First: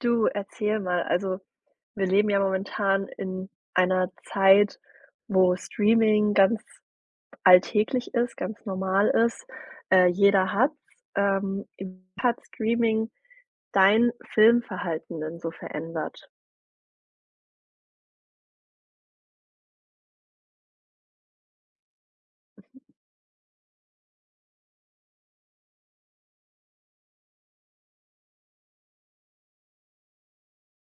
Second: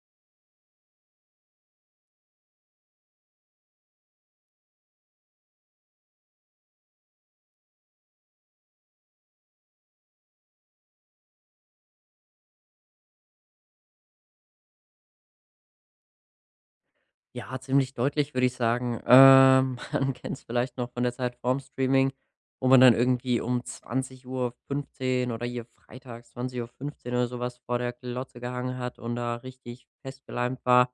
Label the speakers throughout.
Speaker 1: Du, erzähl mal. Wir leben ja momentan in einer Zeit, wo Streaming ganz alltäglich ist, ganz normal ist. Jeder hat's. Wie hat Streaming dein Filmverhalten denn so verändert?
Speaker 2: Ja, ziemlich deutlich, würde ich sagen. Man kennt es vielleicht noch von der Zeit vorm Streaming, wo
Speaker 1: Mhm.
Speaker 2: man dann irgendwie um 20:15 oder hier freitags 20:15 oder sowas vor der Glotze gehangen hat und da richtig festgeleimt war.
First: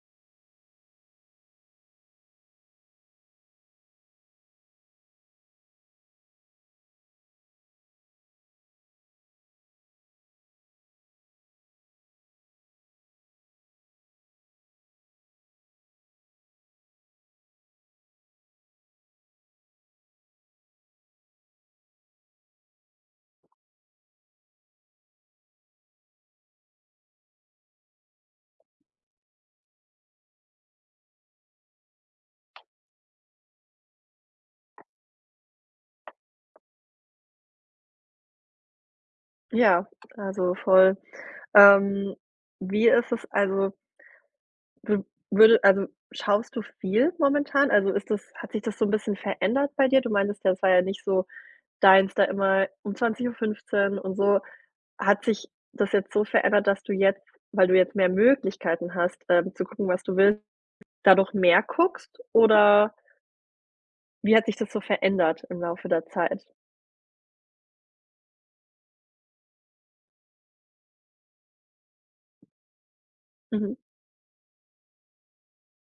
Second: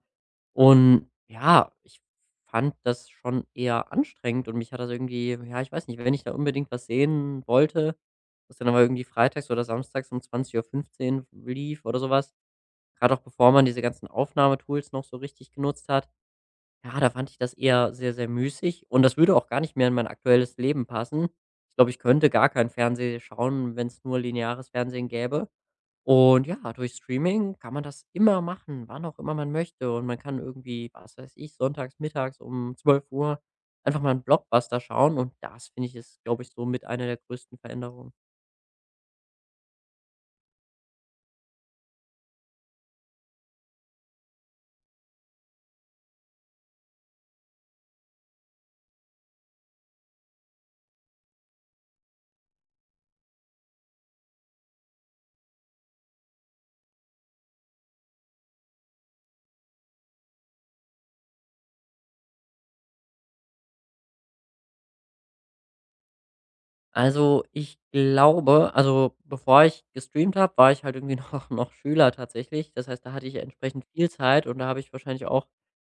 Speaker 2: Und ja, ich fand das schon eher anstrengend und mich hat das irgendwie ja, ich weiß nicht, wenn ich da unbedingt was sehen wollte, was dann aber irgendwie freitags oder samstags um 20:15 lief oder sowas, gerade auch bevor man diese ganzen Aufnahmetools noch so richtig genutzt hat, ja, da fand ich das eher sehr, sehr müßig und das würde auch gar nicht mehr in mein aktuelles Leben passen. Ich glaube, ich könnte gar kein Fernsehen schauen, wenn es nur lineares Fernsehen gäbe. Und ja, durch Streaming kann man das immer machen, wann auch immer man möchte. Und man kann irgendwie, was weiß ich, sonntags, mittags um 12 Uhr einfach mal 'n Blockbuster schauen und das finde ich, ist, glaube ich, so mit einer der größten Veränderungen.
Speaker 1: Ja, also voll. Ähm, Wie ist es W würde also, schaust du viel momentan? Also, ist das hat sich das so ein bisschen verändert bei dir? Du meintest ja, es war ja nicht so deins da immer um 20:15 Uhr und so. Hat sich das jetzt so verändert, dass du jetzt weil du jetzt mehr Möglichkeiten hast, zu gucken, was du willst, da noch mehr guckst? Oder wie hat sich das so verändert im Laufe der Zeit?
Speaker 2: Also, ich glaube, also, bevor ich gestreamt habe, war ich halt irgendwie noch Schüler tatsächlich. Das heißt, da hatte ich
Speaker 1: Mhm,
Speaker 2: entsprechend viel Zeit und da habe ich wahrscheinlich auch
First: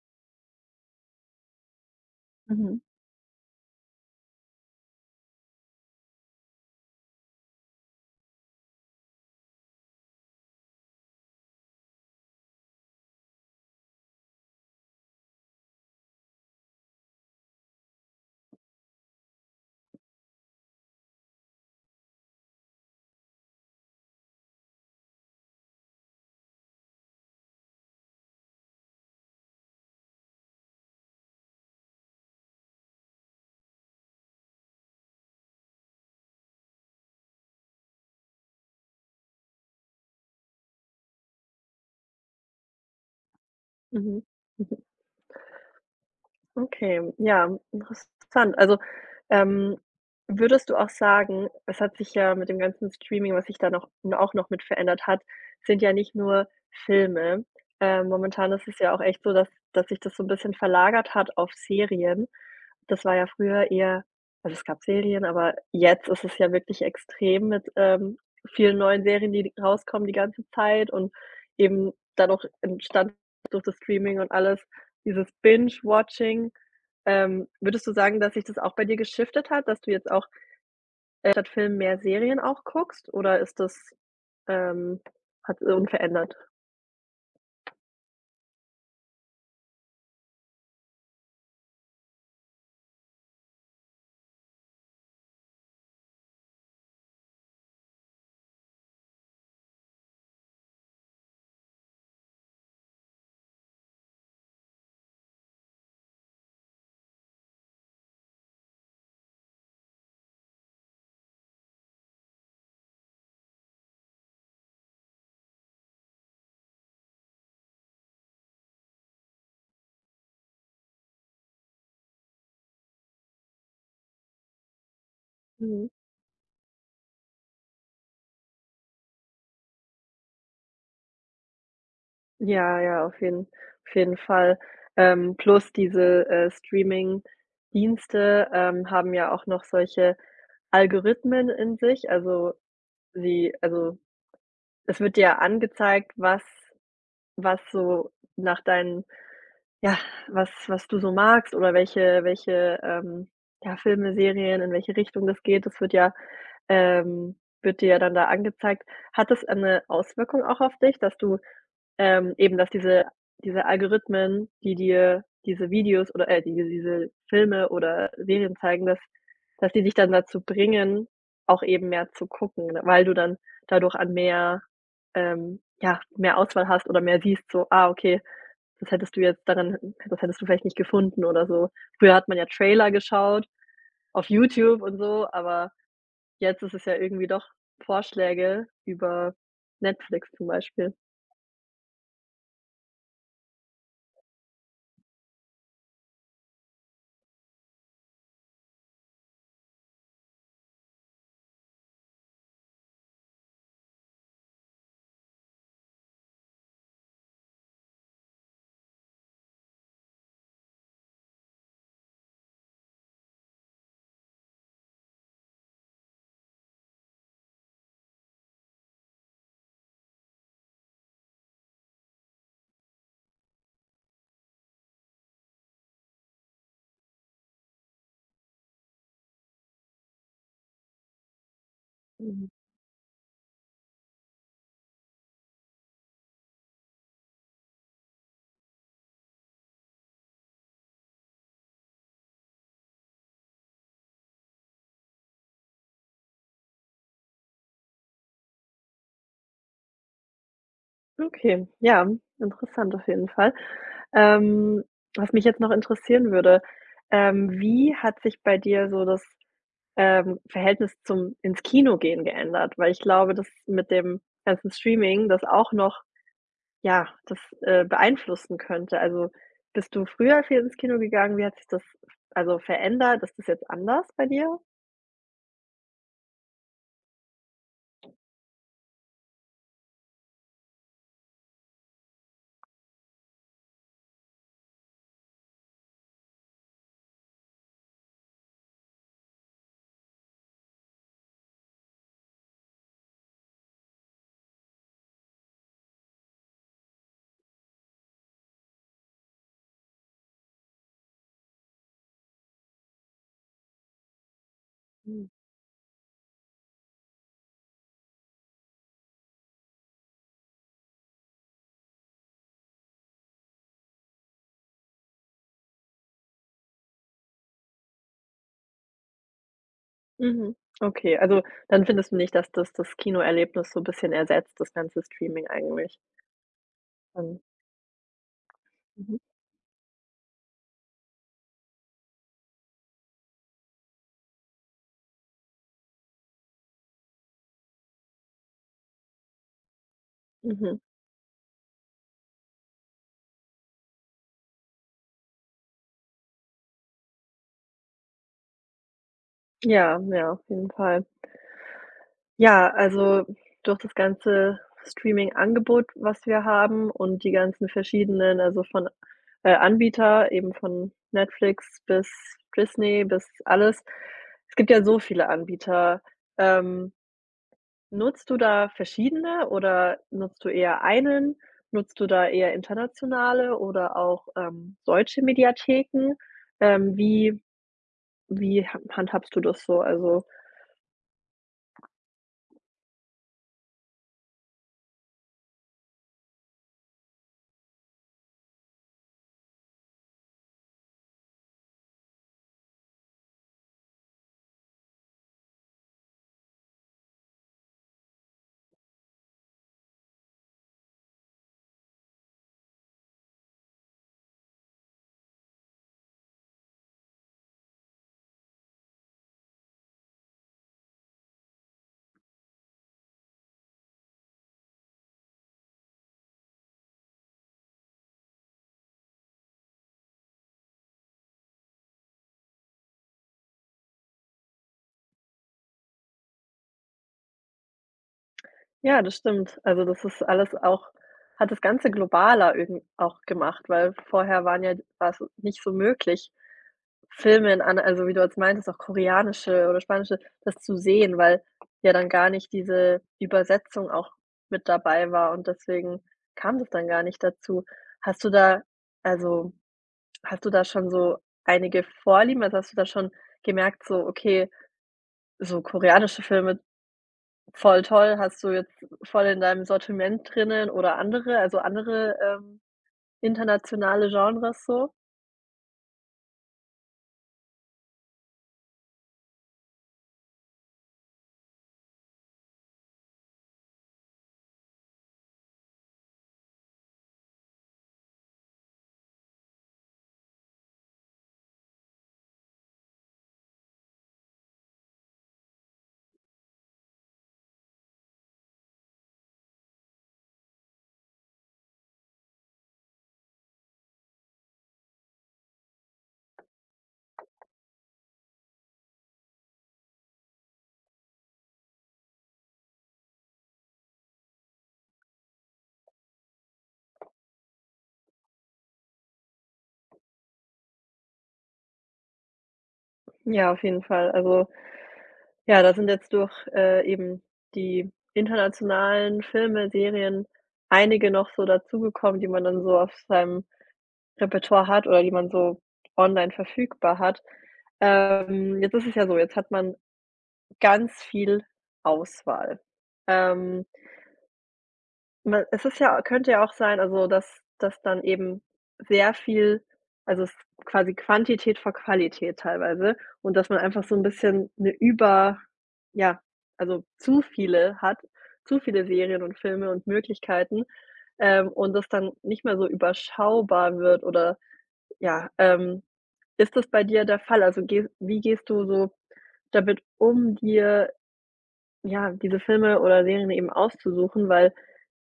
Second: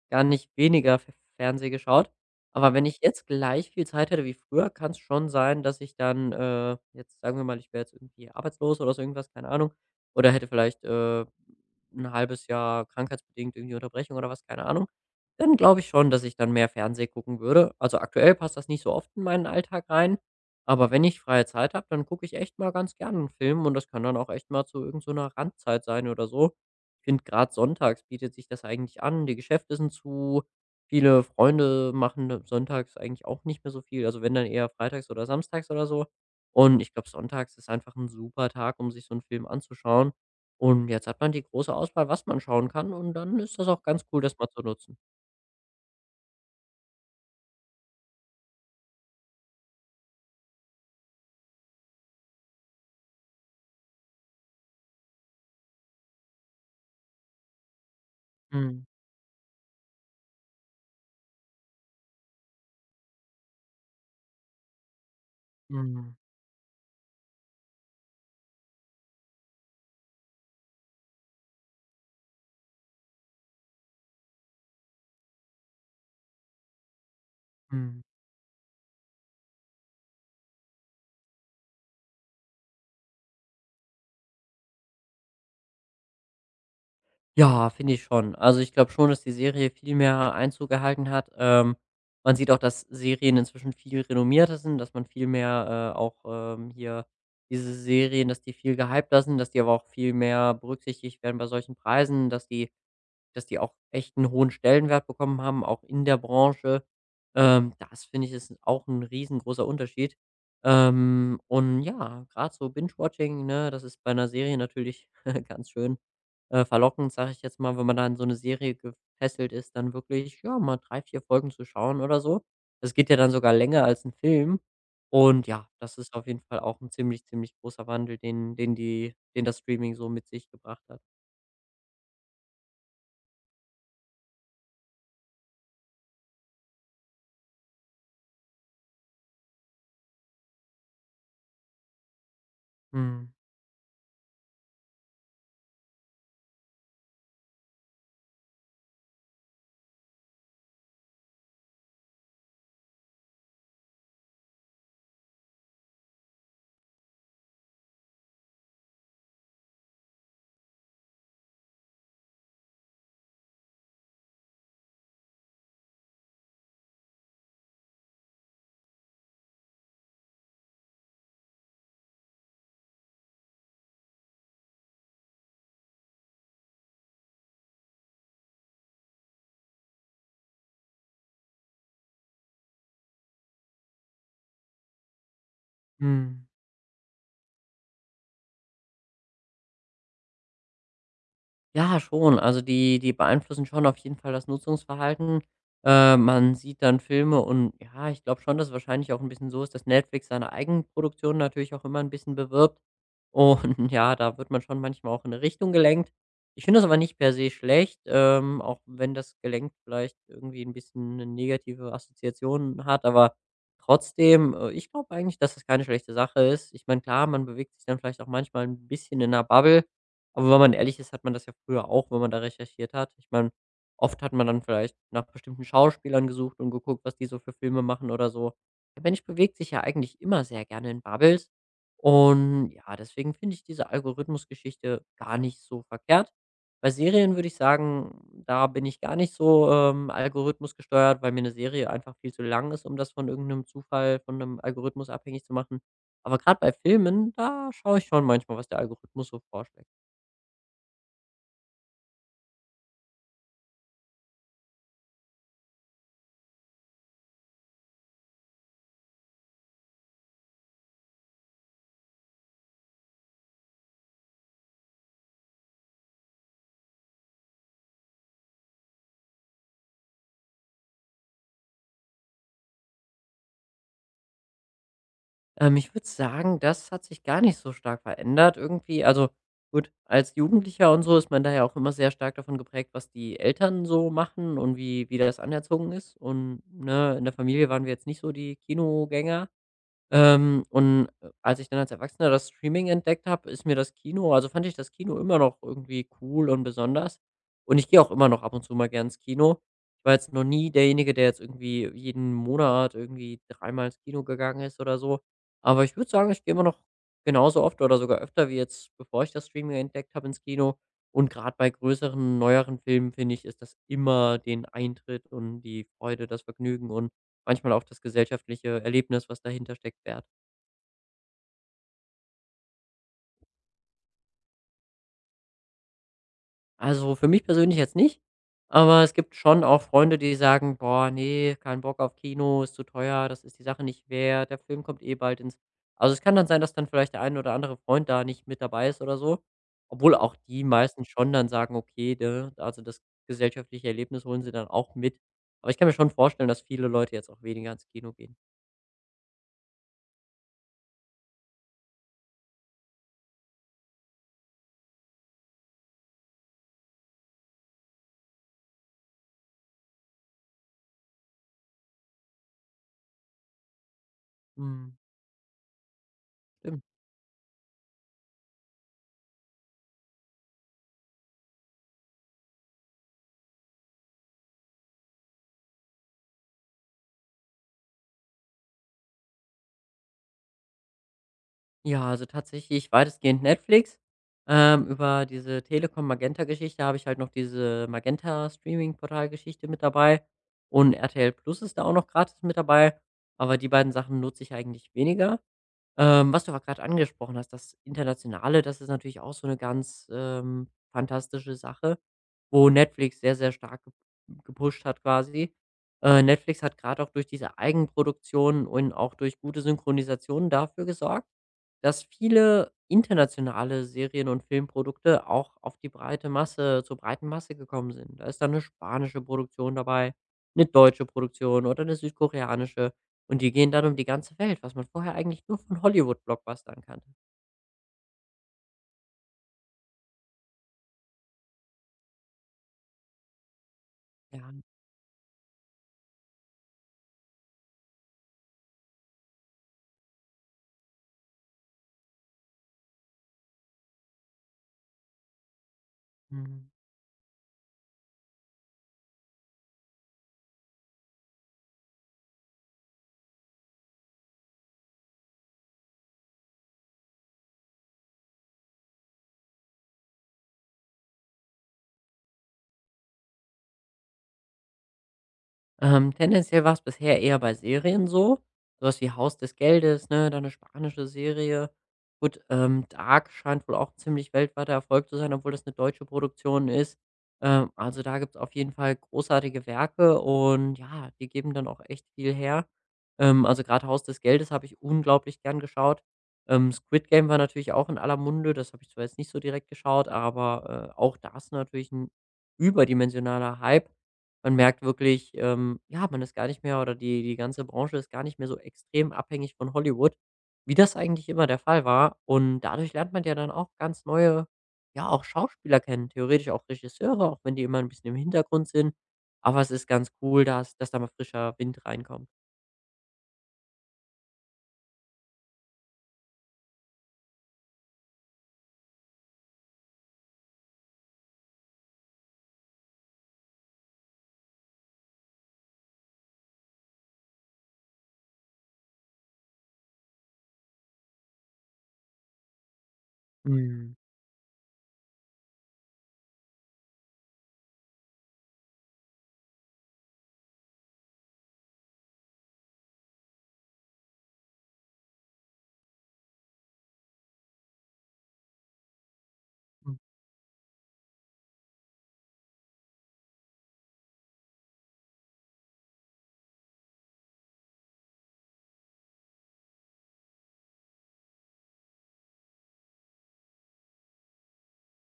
Speaker 2: gar nicht weniger F Fernsehen geschaut. Aber
Speaker 1: mhm,
Speaker 2: wenn ich jetzt gleich viel Zeit hätte wie früher, kann es schon sein, dass ich dann, jetzt sagen wir mal, ich wäre jetzt irgendwie arbeitslos oder so irgendwas, keine Ahnung, oder hätte vielleicht, 'n halbes Jahr krankheitsbedingt irgendwie Unterbrechung oder was, keine Ahnung, dann glaube ich schon, dass ich dann mehr Fernseh gucken würde. Also, aktuell passt das nicht so oft in meinen Alltag rein. Aber wenn ich freie Zeit habe, dann gucke ich echt mal ganz gerne einen Film und das kann dann auch echt mal zu irgend so einer Randzeit sein oder so. Ich finde, grad sonntags bietet sich das eigentlich an. Die Geschäfte sind zu, viele Freunde machen, ne, sonntags eigentlich auch nicht mehr so viel, also wenn dann eher freitags oder samstags oder so. Und ich glaube, sonntags ist einfach ein super Tag, um sich so einen Film anzuschauen. Und jetzt hat man die große Auswahl, was man schauen kann, und dann ist das auch ganz cool, das mal zu
Speaker 1: mhm.
Speaker 2: nutzen.
Speaker 1: Okay, ja, interessant. Ähm, würdest du auch sagen, es hat sich ja mit dem ganzen Streaming, was sich da noch auch noch mit verändert hat, sind ja nicht nur Filme. Momentan ist es
Speaker 2: Mhm.
Speaker 1: ja auch echt so, dass sich das so ein bisschen verlagert hat auf Serien. Das war ja früher eher es gab Serien, aber jetzt
Speaker 2: Mhm.
Speaker 1: ist es ja wirklich extrem mit, vielen neuen Serien, die rauskommen die ganze Zeit und eben dann auch entstanden durch das Streaming und alles. Dieses Binge-Watching, würdest du
Speaker 2: Mhm.
Speaker 1: sagen, dass sich das auch bei dir geschiftet hat, dass du jetzt auch, statt Filmen mehr Serien auch guckst oder ähm hat unverändert?
Speaker 2: Ja, finde ich schon. Also, ich glaube schon, dass die Serie viel mehr Einzug erhalten hat. Man sieht auch, dass Serien inzwischen viel renommierter sind, dass man viel mehr, auch, hier diese Serien, dass die viel gehypter sind, dass die aber auch viel mehr berücksichtigt werden bei solchen Preisen, dass die auch echt einen hohen Stellenwert bekommen haben, auch in der Branche. Das finde ich, ist auch ein riesengroßer Unterschied. Und ja, gerade so Binge-Watching, ne, das ist bei einer Serie natürlich ganz schön, verlockend, sage ich jetzt mal, wenn man da in so eine Serie gefesselt ist, dann wirklich, ja, mal 3 4 Folgen zu schauen oder so. Das geht ja dann sogar länger als ein Film. Und ja,
Speaker 1: Mhm.
Speaker 2: das ist auf jeden Fall auch ein ziemlich, ziemlich großer Wandel, den den die den das Streaming so mit sich gebracht hat.
Speaker 1: Ja, ja, auf jeden auf jeden Fall. Plus diese, Streaming-Dienste, haben ja auch noch solche Algorithmen in sich.
Speaker 2: Mhm.
Speaker 1: Sie also, es wird dir ja angezeigt, was so nach deinen Ja, was du so magst oder welche, ja, Filme, Serien, in welche Richtung das geht, das wird ja ähm, wird dir ja dann da angezeigt. Hat das eine Auswirkung auch auf dich, eben, dass diese Algorithmen, die dir diese Videos oder diese Filme oder Serien zeigen, dass die dich dann dazu bringen, auch eben mehr zu gucken, ne, weil du dann dadurch an mehr ja, mehr Auswahl hast oder mehr siehst so: „Ah, okay, das hättest du jetzt daran das hättest du vielleicht nicht gefunden oder so. Früher hat man ja Trailer geschaut auf YouTube und so, aber
Speaker 2: Mhm.
Speaker 1: jetzt ist es ja irgendwie doch Vorschläge über Netflix zum Beispiel.
Speaker 2: Ja, schon. Also, die beeinflussen schon auf jeden Fall das Nutzungsverhalten. Man sieht dann Filme und ja, ich glaube schon, dass es wahrscheinlich auch ein bisschen so ist, dass Netflix seine Eigenproduktionen natürlich auch immer ein bisschen bewirbt. Und ja, da wird man schon manchmal auch in eine Richtung gelenkt. Ich finde das aber nicht per se schlecht, auch wenn das gelenkt vielleicht irgendwie ein bisschen 'ne negative Assoziation hat, aber trotzdem, ich glaube eigentlich, dass das keine schlechte Sache ist. Ich meine, klar, man bewegt sich dann vielleicht auch manchmal ein bisschen in einer Bubble, aber wenn man ehrlich ist, hat man das ja früher auch, wenn man da recherchiert hat. Ich meine, oft hat man dann vielleicht nach bestimmten Schauspielern gesucht und geguckt, was die so für Filme machen oder so. Der Mensch bewegt sich ja eigentlich immer sehr gerne in Bubbles.
Speaker 1: Mhm.
Speaker 2: Und ja, deswegen finde ich diese Algorithmusgeschichte gar nicht so verkehrt. Bei Serien würde ich sagen, da bin ich gar nicht so, Algorithmus gesteuert, weil mir eine Serie einfach viel zu lang ist, um das von irgendeinem Zufall, von einem Algorithmus abhängig zu machen. Aber gerade bei Filmen, da schaue ich schon manchmal, was der Algorithmus so vorschlägt.
Speaker 1: Okay, ja, interessant auf jeden Fall. Ähm, Was mich jetzt noch interessieren würde, wie hat sich bei dir so das, Verhältnis zum ins Kino gehen geändert? Weil ich glaube, dass mit dem ganzen Streaming das auch noch Ja, das, beeinflussen könnte. Also, bist du früher viel ins Kino gegangen? Wie hat sich das also verändert? Ist das jetzt anders bei dir?
Speaker 2: Ich würde sagen, das hat sich gar nicht so stark verändert irgendwie. Also gut, als Jugendlicher und so ist man da ja auch immer sehr stark davon geprägt, was die Eltern so machen und wie das anerzogen ist. Und, ne, in der Familie waren wir jetzt nicht so die Kinogänger. Und als ich dann als Erwachsener das Streaming entdeckt habe, ist mir das Kino, also, fand ich das Kino immer noch irgendwie cool und besonders. Und ich gehe auch immer noch ab und zu mal gern ins Kino. Ich war jetzt noch nie derjenige, der jetzt irgendwie jeden Monat irgendwie dreimal ins Kino gegangen ist oder so.
Speaker 1: Mhm.
Speaker 2: Aber ich würde sagen, ich gehe immer noch genauso oft oder sogar öfter wie jetzt, bevor ich das Streaming entdeckt habe, ins Kino. Und gerade bei größeren, neueren Filmen, finde ich, ist das immer den Eintritt und die Freude, das Vergnügen und manchmal auf das gesellschaftliche Erlebnis, was dahinter steckt, Wert.
Speaker 1: Mhm. Okay, also dann findest du nicht, dass das Kinoerlebnis so 'n bisschen ersetzt, das ganze Streaming eigentlich
Speaker 2: Also, für
Speaker 1: dann.
Speaker 2: mich persönlich jetzt nicht, aber es
Speaker 1: Mhm.
Speaker 2: gibt schon auch Freunde, die sagen: „Boah, nee, kein Bock auf Kino, ist zu teuer, das ist die Sache nicht wert, der Film kommt eh bald ins“, also, es kann dann sein, dass dann vielleicht der ein oder andere Freund da nicht mit dabei ist oder so, obwohl auch die
Speaker 1: Mhm.
Speaker 2: meisten schon dann sagen: „Okay, ne, also, das gesellschaftliche Erlebnis holen sie dann auch mit.“ Aber ich kann mir schon vorstellen, dass viele Leute jetzt auch weniger ins Kino gehen.
Speaker 1: Ja, ja, auf jeden Fall. Ja, also durch das ganze Streaming-Angebot, was wir haben und die ganzen verschiedenen, Anbieter, eben von Netflix bis Disney, bis alles. Es gibt ja
Speaker 2: Mhm,
Speaker 1: so viele Anbieter.
Speaker 2: stimmt.
Speaker 1: Ähm, Nutzt du da verschiedene oder nutzt du eher einen? Nutzt du da eher internationale oder auch, deutsche Mediatheken? Ähm, wie wie ha handhabst du das so? Also
Speaker 2: Ja, also tatsächlich weitestgehend Netflix. Über diese Telekom-Magenta-Geschichte habe ich halt noch diese Magenta-Streaming-Portal-Geschichte mit dabei. Und RTL Plus ist da auch noch gratis mit dabei. Aber die beiden Sachen nutze ich eigentlich weniger. Was du aber gerade angesprochen hast, das Internationale, das ist natürlich auch so eine ganz, fantastische Sache, wo Netflix sehr, sehr stark gepusht hat quasi. Netflix hat gerade auch durch diese Eigenproduktion und auch durch gute Synchronisation dafür gesorgt, dass viele internationale Serien und Filmprodukte auch auf die breite Masse, zur breiten Masse gekommen sind. Da ist dann eine spanische Produktion dabei, eine deutsche Produktion oder eine südkoreanische, und die gehen dann um die ganze Welt, was man vorher eigentlich nur von Hollywood-Blockbustern kannte.
Speaker 1: ja, das stimmt. Also, das ist alles auch hat das Ganze globaler irgend auch gemacht, weil vorher
Speaker 2: Ja,
Speaker 1: waren ja war's nicht so möglich, Filme in an also, wie du jetzt meintest, auch koreanische oder spanische, das zu sehen, weil ja dann gar nicht diese Übersetzung auch mit dabei war und deswegen kam
Speaker 2: mhm.
Speaker 1: das dann gar nicht dazu. Hast du da also, hast du da schon so einige Vorlieben? Also, hast du da schon gemerkt, so: „Okay, so koreanische Filme, voll toll. Hast du jetzt voll in deinem Sortiment drinnen oder andere, internationale Genres so?
Speaker 2: Tendenziell war es bisher eher bei Serien so, so was wie „Haus des Geldes“, ne, dann eine spanische Serie. Gut, „Dark“ scheint wohl auch 'n ziemlich weltweiter Erfolg zu sein, obwohl das eine deutsche Produktion ist. Also, da gibt's auf jeden Fall großartige Werke und ja, die geben dann auch echt viel her. Also, gerade „Haus des Geldes“ habe ich unglaublich gern geschaut. „Squid Game“ war natürlich auch in aller Munde. Das habe ich zwar jetzt nicht so direkt geschaut, aber, auch das natürlich ein überdimensionaler Hype. Man merkt wirklich, ja, man ist gar nicht mehr, oder die ganze Branche ist gar nicht mehr so extrem abhängig von Hollywood, wie das eigentlich immer der Fall war. Und dadurch lernt man ja dann auch ganz neue, ja, auch Schauspieler kennen, theoretisch auch Regisseure, auch wenn die immer ein bisschen im Hintergrund sind. Aber es ist ganz cool, dass da mal frischer Wind reinkommt.
Speaker 1: Ja, auf jeden Fall. Also, ja, da sind jetzt durch, eben die internationalen Filme, Serien einige noch so dazugekommen, die man dann so auf seinem Repertoire hat oder die man so online verfügbar hat. Jetzt ist es ja so, jetzt hat man ganz viel Auswahl. Ähm
Speaker 2: Mhm,
Speaker 1: Weil es ist ja könnte ja auch sein, dass dann eben sehr viel es ist quasi Quantität vor Qualität teilweise und dass man einfach so ein bisschen eine über ja, zu viele hat, zu viele Serien und Filme und
Speaker 2: mhm.
Speaker 1: Möglichkeiten, und das dann nicht mehr so überschaubar wird oder ja, ähm, ist das bei dir der Fall? Also, geh wie gehst du so damit um, dir, ja, diese Filme oder Serien eben auszusuchen? Weil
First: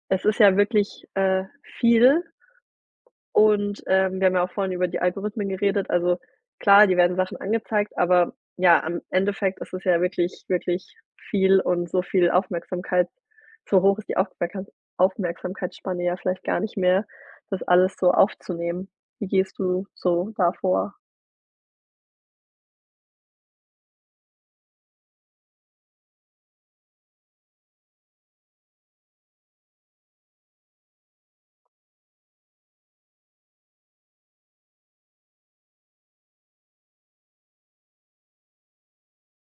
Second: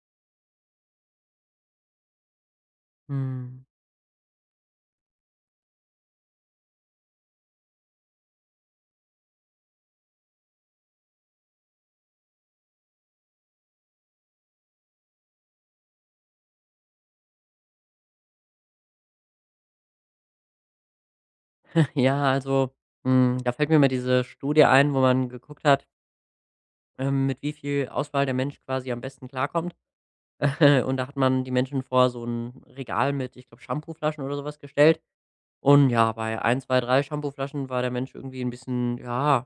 Speaker 1: es ist ja wirklich, viel und, wir haben ja auch vorhin über die Algorithmen geredet. Also, klar, die werden Sachen angezeigt, aber ja, am Endeffekt ist es ja wirklich, wirklich viel und so viel Aufmerksamkeit so hoch ist die Aufmerksamkeitsspanne ja vielleicht gar nicht mehr, das alles so aufzunehmen. Wie gehst du so davor?
Speaker 2: ja, also, hm, da fällt mir mal diese Studie ein, wo man geguckt hat, mit wie viel Auswahl der Mensch quasi am besten klarkommt. Und da hat man die Menschen vor so ein Regal mit, ich glaube, Shampooflaschen oder sowas gestellt. Und ja, bei ein 2 3 Shampooflaschen war der Mensch irgendwie ein bisschen, ja,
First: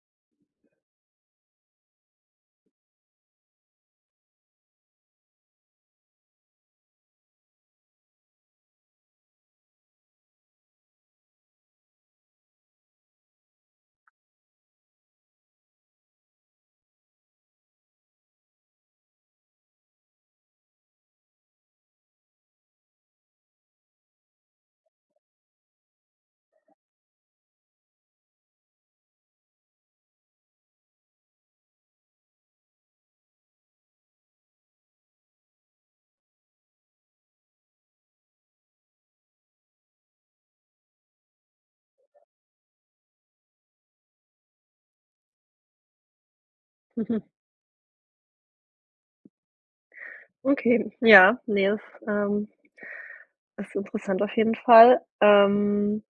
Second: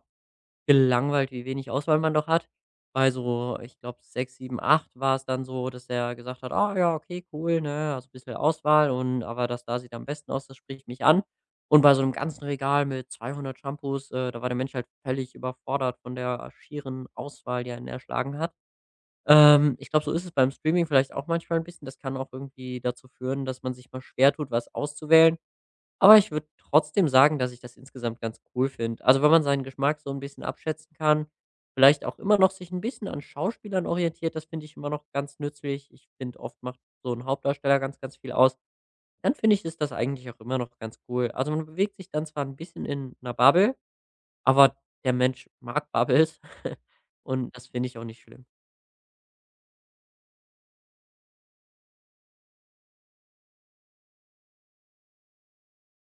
Speaker 2: gelangweilt, wie wenig Auswahl man doch hat. Bei so, ich glaube, 6 7 8 war es dann so, dass er gesagt hat: „Ah ja, okay, cool, ne, also, ein bisschen Auswahl, und aber das da sieht am besten aus, das spricht mich an.“ Und bei so einem ganzen Regal mit 200 Shampoos, da war der Mensch halt völlig überfordert von der schieren Auswahl, die einen erschlagen hat. Ich glaube, so ist es beim Streaming vielleicht auch manchmal ein bisschen. Das kann auch irgendwie dazu führen, dass man sich mal schwer tut, was auszuwählen. Aber ich würde trotzdem sagen, dass ich das insgesamt ganz cool finde. Also, wenn man seinen Geschmack so ein bisschen abschätzen kann, vielleicht auch immer noch sich ein bisschen an Schauspielern orientiert, das finde ich immer noch ganz nützlich. Ich finde, oft macht so ein Hauptdarsteller ganz, ganz viel aus. Dann finde ich, ist das eigentlich auch immer noch ganz cool. Also, man bewegt sich dann zwar ein bisschen in 'ner Bubble, aber der Mensch mag Bubbles
Speaker 1: Mhm,
Speaker 2: und das finde ich auch nicht schlimm.
Speaker 1: okay, ja, nee, das, ähm, ist interessant auf jeden Fall.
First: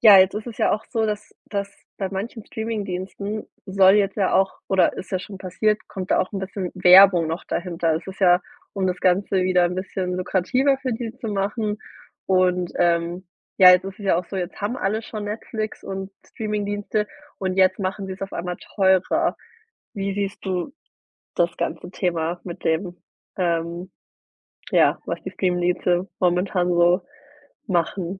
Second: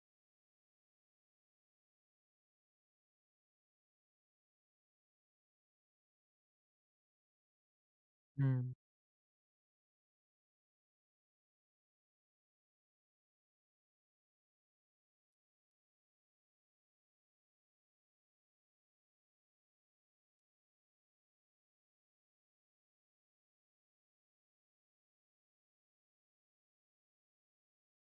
Speaker 1: Ja, jetzt ist es ja auch so, dass bei manchen Streamingdiensten soll jetzt ja auch oder ist ja schon passiert, kommt da auch ein bisschen Werbung noch dahinter. Es ist ja,
Speaker 2: Mhm.
Speaker 1: um das Ganze wieder ein bisschen lukrativer für die zu machen und, ja, jetzt ist es ja auch so, jetzt haben alle schon Netflix und Streamingdienste und jetzt machen sie es auf einmal teurer. Wie siehst du das ganze Thema mit dem, ähm ja, was die Streamingdienste momentan so machen?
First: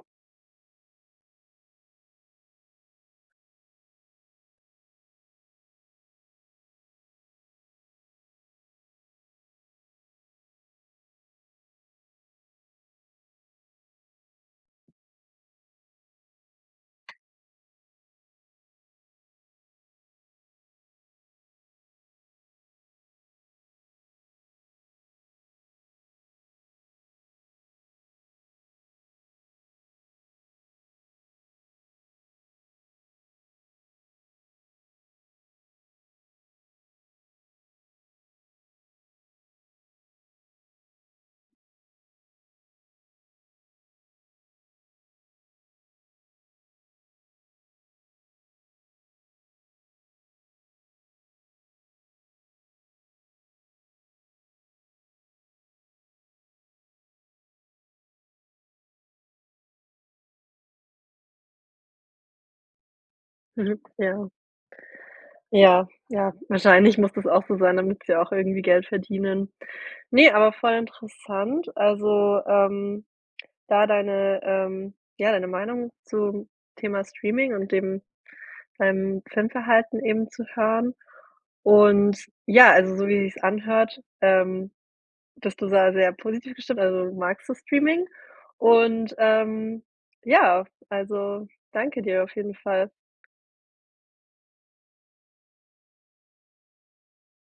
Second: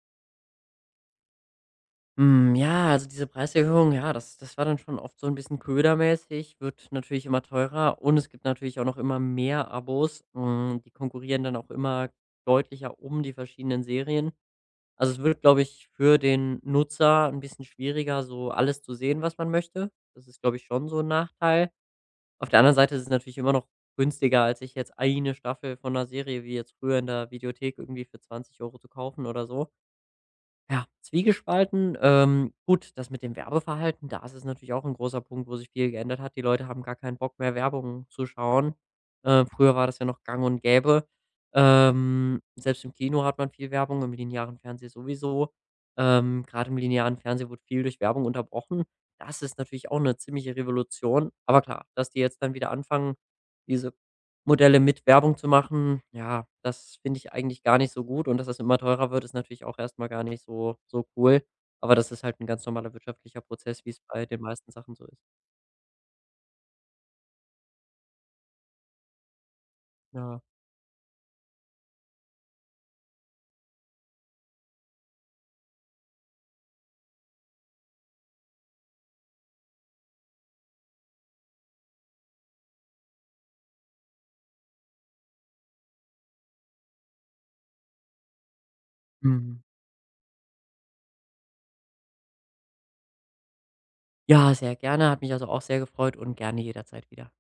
Speaker 2: Hm, ja, also diese Preiserhöhung, ja, das war dann schon oft so ein bisschen ködermäßig, wird natürlich immer teurer und es gibt natürlich auch noch immer mehr Abos. Hm, die konkurrieren dann auch immer deutlicher um die verschiedenen Serien. Also, es wird, glaube ich, für den Nutzer ein bisschen schwieriger, so alles zu sehen, was man möchte. Das ist, glaube ich, schon so ein Nachteil. Auf der anderen Seite ist es natürlich immer noch günstiger, als sich jetzt eine Staffel von einer Serie wie jetzt früher in der Videothek irgendwie für 20 Euro zu kaufen oder so. Ja, zwiegespalten. Gut, das mit dem Werbeverhalten, da ist es natürlich auch ein großer Punkt, wo sich viel geändert hat. Die Leute haben gar keinen Bock mehr, Werbung zu schauen. Früher war das ja noch gang und gäbe. Selbst im Kino hat man viel Werbung, im linearen Fernsehen sowieso. Grade im linearen Fernsehen wurde viel durch Werbung unterbrochen. Das ist natürlich auch eine ziemliche Revolution. Aber klar, dass die jetzt dann wieder anfangen, diese Modelle mit Werbung zu machen, ja, das finde ich eigentlich gar nicht so gut, und dass das immer teurer wird, ist natürlich auch erstmal gar nicht so cool. Aber das ist halt ein ganz normaler wirtschaftlicher
Speaker 1: Mhm,
Speaker 2: Prozess, wie es bei
Speaker 1: ja.
Speaker 2: den meisten Sachen so ist.
Speaker 1: Ja, ja, wahrscheinlich muss das auch so sein, damit sie auch irgendwie Geld verdienen. Ne,
Speaker 2: Ja.
Speaker 1: aber voll interessant. Da deine ja, deine Meinung zum Thema Streaming und dem deinem Filmverhalten eben zu hören. Und ja, also, so wie sich's anhört, bist du da sehr positiv gestimmt, also, du magst das Streaming und,
Speaker 2: Mhm.
Speaker 1: ja, also, danke dir auf jeden Fall.
Speaker 2: Ja, sehr gerne, hat mich also auch sehr gefreut und gerne jederzeit wieder.